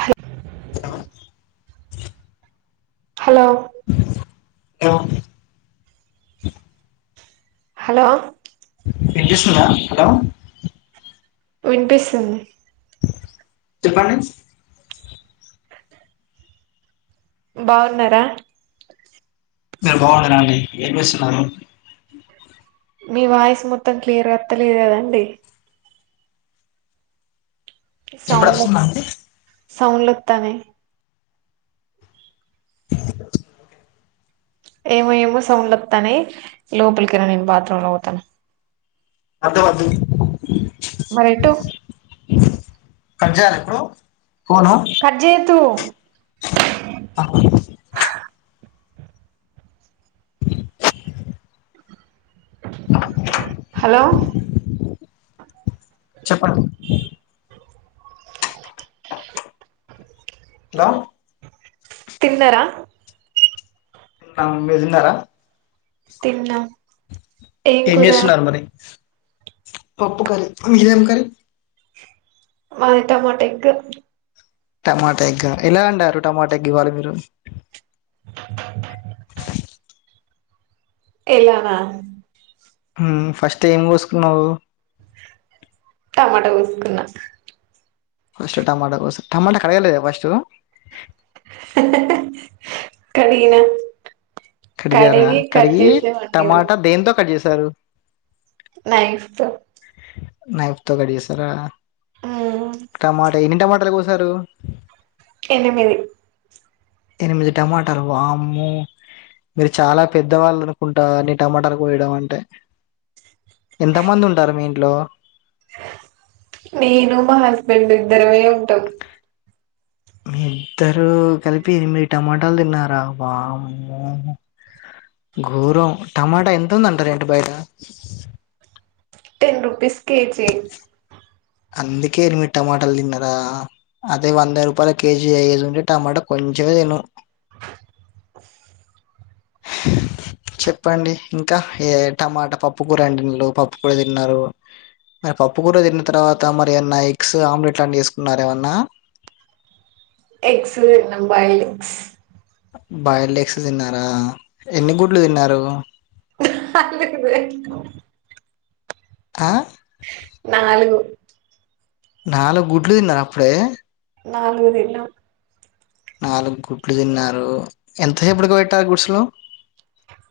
హల్ [inaudible] hello [inaudible] hello ఇన్పిస్తుందా hello వినిపిస్తుంది చెప్పండి బాగున్నారా మీరు బాగున్నారా ఏం చెస్తున్నారు మీ వాయిస్ మొత్తం క్లియర్ వత్తలేదు కదండి ఇప్పుడు వస్తున్నాదా అండి సౌండ్ వత్తాన్నాయి ఏమో ఏమో సౌండ్ వస్తానాయి లోపలికిరా నేను బాత్రూమ్ లో ఉంటాను అర్థ [inaudible] మరెటు కజ్ చేయాలా ఇప్పుడు ఫోను కట్ చేయొద్దు ఆ హలో చెప్పండి హలో తిన్నరా మీరు తిన్నారా తిన్నా ఏం చేస్తున్నారు మరి పప్పు కరి మీరేం కర మాయిట మాటకు టమాటా ఎగ్గ ఎలా అంటారు టమాటా ఎగ్గ ఇవ్వాలి మీరు ఎలానా ఫస్ట్ ఏం కోసుకున్నావు టమాట కోసుకున్నా ఫస్ట్ టమాటో కో టమాటో కడగలేద ఫస్ట్టు కడిగిన కడిగారా కడిగి కట్ కడిగి చేసి వండిన టమాటా దేంతో కట్ చేసారు న నపుతో గడి సార ఉమ్ టమాటా ఎన్ని టమాటాలు కోసారు ఎనిమిది ఎనిమిది టమాటర్ ఆమ్ము మీరు చాలా పెద్దవాళ్ళు అనుకుంటారుని టమాటాలు పోయడం అంటే ఎంత మంది ఉంటారు మీ ఇంట్లో నేను మా హస్బెండ్ ఇద్దరమే ఉంటాం మీ ఇద్దరు కలిపి ఎనిమిది టమాటాలు తిన్నారా బామ్ ోరం టమాటా ఎంత ఉందంటార ఏంటి బయట టెన్ రుపీస్ కేజీ అందుకే మీరు టమాటాలు తిన్నరా అదే వంద రూపాయల కేజీ అయ్యేది ఉంటే టమాటా కొంచెమే తను చెప్పండి ఇంకా ఏ టమాట పప్పు కూర అండింలు పప్పు కూర తిన్నారు మరి పప్పు కూూర తిన్న తర్వాత మరి ఏన్నా ఎగ్స్ ఆమ్లెట్ లాంటివి వేసుకున్నార ఏమన్నా ఎగ్స్న్నా బైల్ ఎగస్ బయోటెక్స్ తిన్నారా ఎన్ని గుడ్లు తిన్నారు అ లేద ఆ నాలుగు నాలుగు గుడ్లు తిన్నారు అప్పుడే నాలుగు దిన్నా నాలుగు గుడ్లు తిన్నారు ఎంతసేపటికి పెట్టారు గుడ్సులో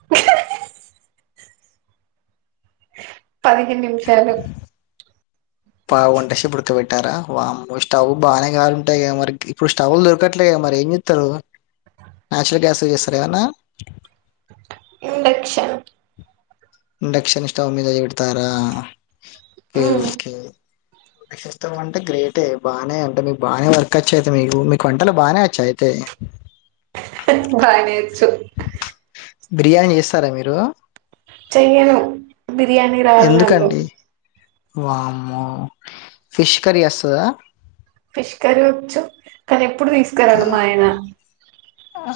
కె హ హ పదిహేన్ నిమిషాలు పెట్టారా వామ్మో స్టవ్ బాగానే గాలుంటాయి కదా మరి ఇప్పుడు స్టవ్ దొరకట్లే గదా మరి ఏం చెస్తరు న్యాచురల్ గ్యాస్ చేస్తారా ఏమన్నా ఇండేక్షన్ ఇండెక్షన్ స్టవ్ మీద ఇడతారా ఉమ్ ఓకే స్తం అంటే గ్రేటే బాగానే అంటే మీకు బాగానే వర్క్ వచ్చా అయితే మీకు మీకు వంటలు బాగానే వచ్చాఅయితే హు బానే వొచ్చు బిర్యానీ చేస్తారా మీరు చేయ్యను బిర్యానీ రాదు నాకు ఎందుకండి వామ్మో ఫిష్ కర్రీ వస్తద ఫిష్ కర్రీ వచ్చు కానీ ఎప్పుడు తీసుకురాలె మా ఆయన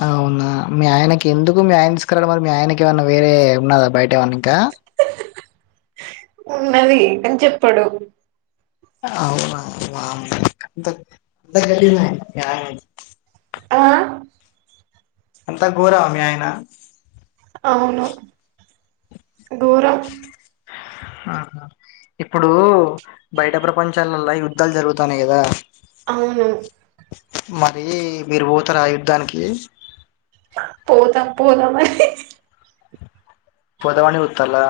అవునా మీ ఆయనకి ఎందుకు మీ ఆయన తీసుకురాడం మరి మీ ఆయనకి ఏమైన్నా వేరే ఉన్నదా బయట ఏమన్నా ఇంకా డా ఉన్నది కాని చెప్పడు అవునా వామ్మో ఇంతా గలీజ్ ఆయన మీ ఆయనా ఆ అంతా ఘోరమా మీ ఆయన అవును ఘోరం [inaudible] ఆహా ఇప్పుడు బయట ప్రపంచాలల్లా యుద్ధాలు జరుగుతాన్నాయి గదా అవును మరి మీరు పోతరా ఆ యుద్ధానికి పోతం పోదా మరి పొదమని చూస్తుల్లా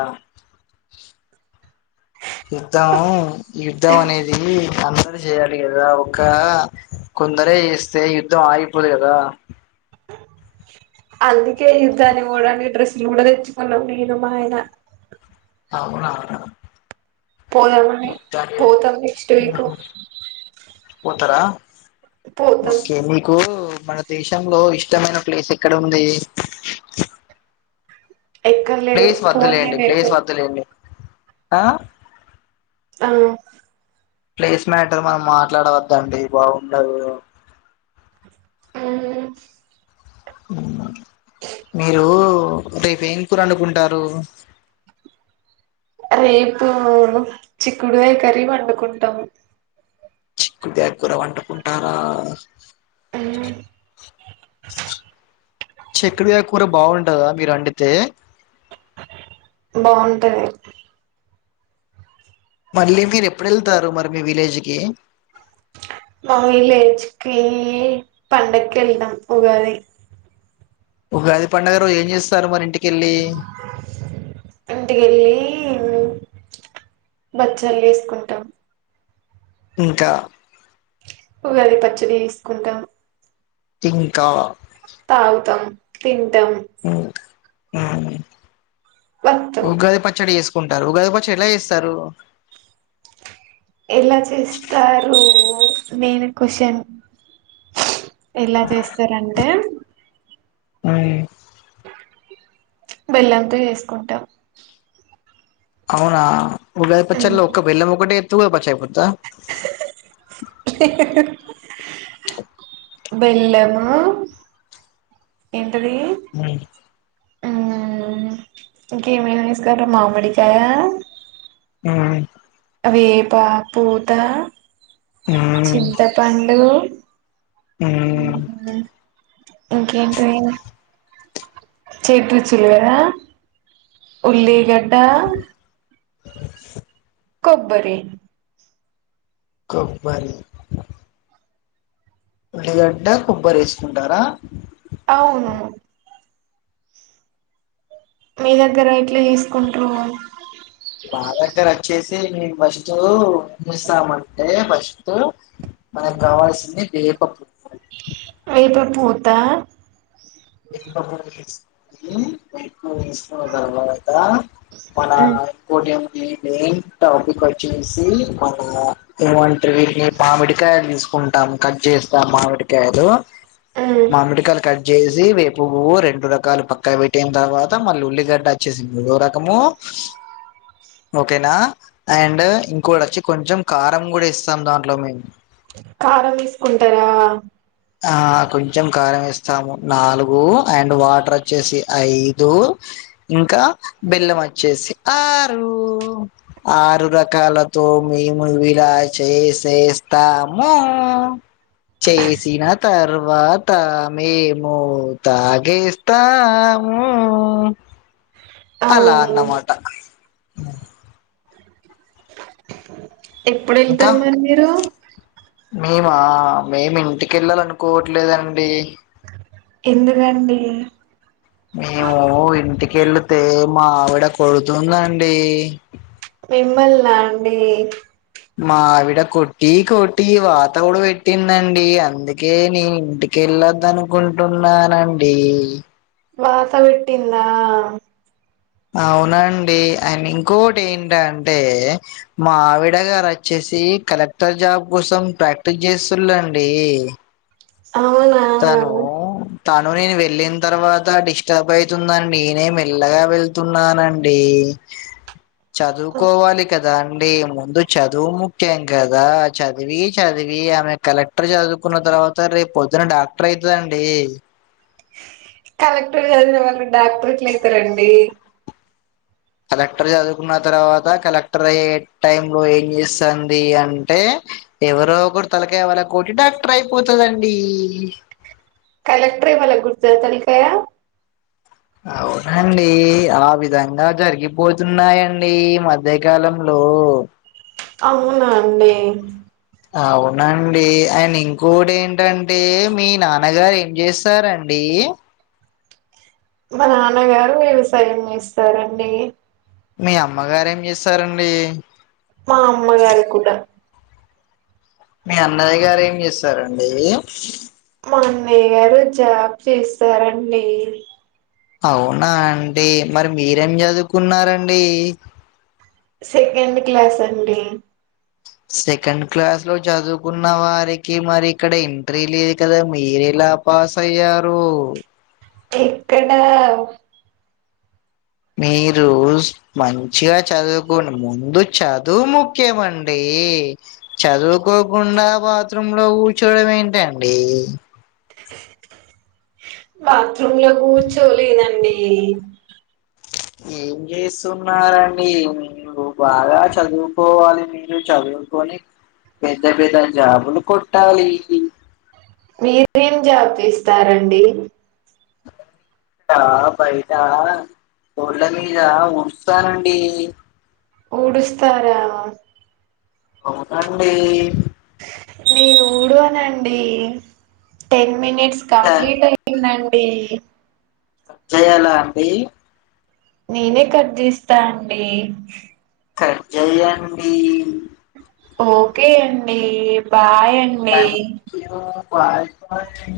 యుద్ధం యుద్ధం అనేది అందరు చేయాలి గదా ఒక్కా కొందరే చేస్తే యుద్ధం ఆగిపోదు గదా అ అందుకె యుద్దానికి పొవడానికి డ్రెస్ కూడా తెచ్చుకున్నా నేను మాఆయన అవునా పోదామని ముత్తాగే పోతాం నెక్స్ట్ వీక్ మ్ పోతరా పోతాం ఓకే మీకు మన దేశంలో ఇష్టమైన ప్లేస్ ఎక్కడ ఉంది ఎక్కర్లేదు ప్లేస్ పోన్లే వద్దులేండి రేపు ప్లేస్ వద్దులేండి ఆ ఆ ప్లేస్ మ్యాటర్ మనం మాట్లాడవద్దండి బాగుండదు మ్మ్ మీరు రేపు ఏం కూర వండుకుంటారు రేపు చిక్కుడుకాయ కర్రి వండుకుంటాము చిక్కుడు కాయ కూర వండుకుంటారా మ్మ్ చెక్కుడు కాయ కూర బాగుంటదా మీరు వొండితే బాగుంటది మళ్ళీ మీరు ఎప్పుడు ఎళ్తారు మరి మీ విలేజ్కి మావిలేకి పండక కెళ్తాన్ ఉగాది ఉగాది పండుగ రోజు ఏం చేస్తారు మరి ఇంటి ఇంటికెళ్ళి కి బచ్చాలు చేసుకుంటాం ఇంకా ఉగాది పచ్చడి తీసుకుంటాం తింకా తాగుతాం తింటాం ఉమ్ వత్తాం ఉగాది పచ్చడి కుంటారు ఉగాది పచ్చడి ఎట్లా చేస్తారు ఎలా చేస్తారు నెన్ క్వశ్చన్ ఎలా చేస్తారంటే మ్మ్ బెల్లంతో చేసుకుంటామ్ అవునా ఉగాది పచ్చలో ఒక బెల్లం ఒకటే ఎత్తు పచ్చ అయిపోతా బెల్లము ఏంటది ఆ ఇంక ఏమస్క మామిడికాయా మ్మ్ వేప పూత మ్మ్ చింతపండు మ్మ్ ఇంకేంటి చేటు చూలువద ఉల్లిగడ్డ స కొబ్బరి కొబ్బరి ఉల్లిగడ కొబ్బరీ వేసుకుంటారా అవును మీ దగ్గర ఎట్లా చేసుకుంట్రు బ దగ్గర వచ్చేసి మేము ఫస్ట్ చస్తామంటే ఫస్ట్ మనకు కావాల్సింది వేపప్పు వేపపువ్వు వద్ద వేప పువ్వు తీసుకొని వేప తీసుకున్న తర్వాత మన ఇంకోటి ఈ మెయిన్ టాపిక్ వచ్చేసి మన ఇంటర్వ్యూని మామిడికా చూ కుంటాం కట్ చేస్తాం మామిడికాయలు మ్మ్ మామిడికాయలు కట్ చే వేపువ్వు రెండు రకాలు పక్కా పెట్టిన తర్వాత మళ్ళీ ఉల్లిగడ్డ వచ్చేసి మూడో రకము అ ఓకేనా అండ్ ఇంకో వచ్చి కొంచెం కారం కూడా ఇస్తాం దాంట్లో మేము కారం తీసుకుంటారా ఆ కొంచెం కారం వేస్తాము నాలుగు అండ్ వాటర్ వచ్చేసి ఐదు ఇంకా బెల్లం వచ్చేసి ఆరు ఆరు రకాలతో మేము ఇలా చేసేస్తాము చే సిన తర్వాత మేము తాగేస్తాము అలా అవును అన్నమాట ఎప్పుడు ఇంకా వెళ్తారు మరి మీరు మేమా మేము ఇంటికి వెళ్ళాలి అనుకోవట్లేదండి ఎందుకండి కెళితే మా ఆవిడ కొడుతుందండి మిమ్మల్లా అండి మావిడ కొట్టి కొట్టి వాత కూడా పెట్టిందండి అందుకే నీ ఇంటికే ఎలోదు అనుకుంటున్నానండి వాత పెటిందా అవునండి అండ్ ఇంకోకటి ఏంటంటే మావిడ గారు వచ్చేస్ చి కలెక్టర్ జాబ్ కోసం ప్రాక్టీస్ చేస్తుల్అండి అవునా తను తను నేను వెళ్ళిన తర్వాత డిస్టర్బ్ అయితుందండి నేనే మెల్లగా వెళ్తున్నానండి అ చదువుకోవాలి కద కదండి ముందు చదువు ముఖ్యం కదా చదివి చదివి ఆమె కలెక్టర్ చదువు కున్న తర్వాత రేపు పొద్దున డాక్టర్ అయితదండి కలెక్టర్ చదివీన వాళ్ళ డాక్టరేట్లు అయితరండి కలెక్టర్ చదువుకున్న తర్వాత కలెక్టర్ అయ్యే టైం లో ఏం చేస్తాంది అంటే ఎవరో ఒకరు తలకాయ పగలగొట్టి డాక్టర్ అయిపోతదండి కలెక్టర్ ఏమన గుర్తు జేతనికె అవునండి ఆ విధంగా జరిగిపోతున్నాయండి మధ్యకాలంలో అవునా అండి అవునండి అండ్ ఇంకోటి ఏంటంటే మీ నాన్నగారు ఏం చేస్తారండి ఏ మా నాన్నగారు వ్యవసాయం చేస్తారండి మీ అమ్మగారు ఏం చేస్తారండి మా అమ్మగారు కూడా మీ అన్నయ్య గారు ఏం చేస్తారండి మా అన్నయ్య గారు జాబ్ చేస్తారండి అవునా అండి మరి మీరేం చదువుకున్నారండి సెకండ్ క్లాస్ అండి సెకండ్ క్లాస్ లో చదువుకున్న వారికి మరి ఇక్కడ ఎంట్రీ లేదు కదా మీరేలా డ పాస్ అయ్యారు టే ఇక్కడ మీరు మంచిగా చదువుకోండి ముందు చదువు ముఖ్యమండి ఏ చదువుకోకుండా బాత్రూమ్ లో కూర్చోడం ఏంటండి బాత్రూమ్ లో కూర్చోలేందండి ఏం చేస్తున్నారండి మీరు బాగా చదువుకోవాలి మీరు చదువు కోని పెద్ద పెద్ద జాబులు కొట్టాలి మీరేం జాబ్ ఇస్తారండి ట బయటా రోడ్ల మీద ఉడుస్తానండి ఉడుస్తారా అవునండి నేను ఉడ్వానండి టెన్ మినిట్స్ కట్ కంప్లీట్ అయిందండి చేయాల అండి నేనే కట్జెస్తా అండి కట్ జేయండి ఓకే అండి బాయ్ అండి వాట్ రచ్చి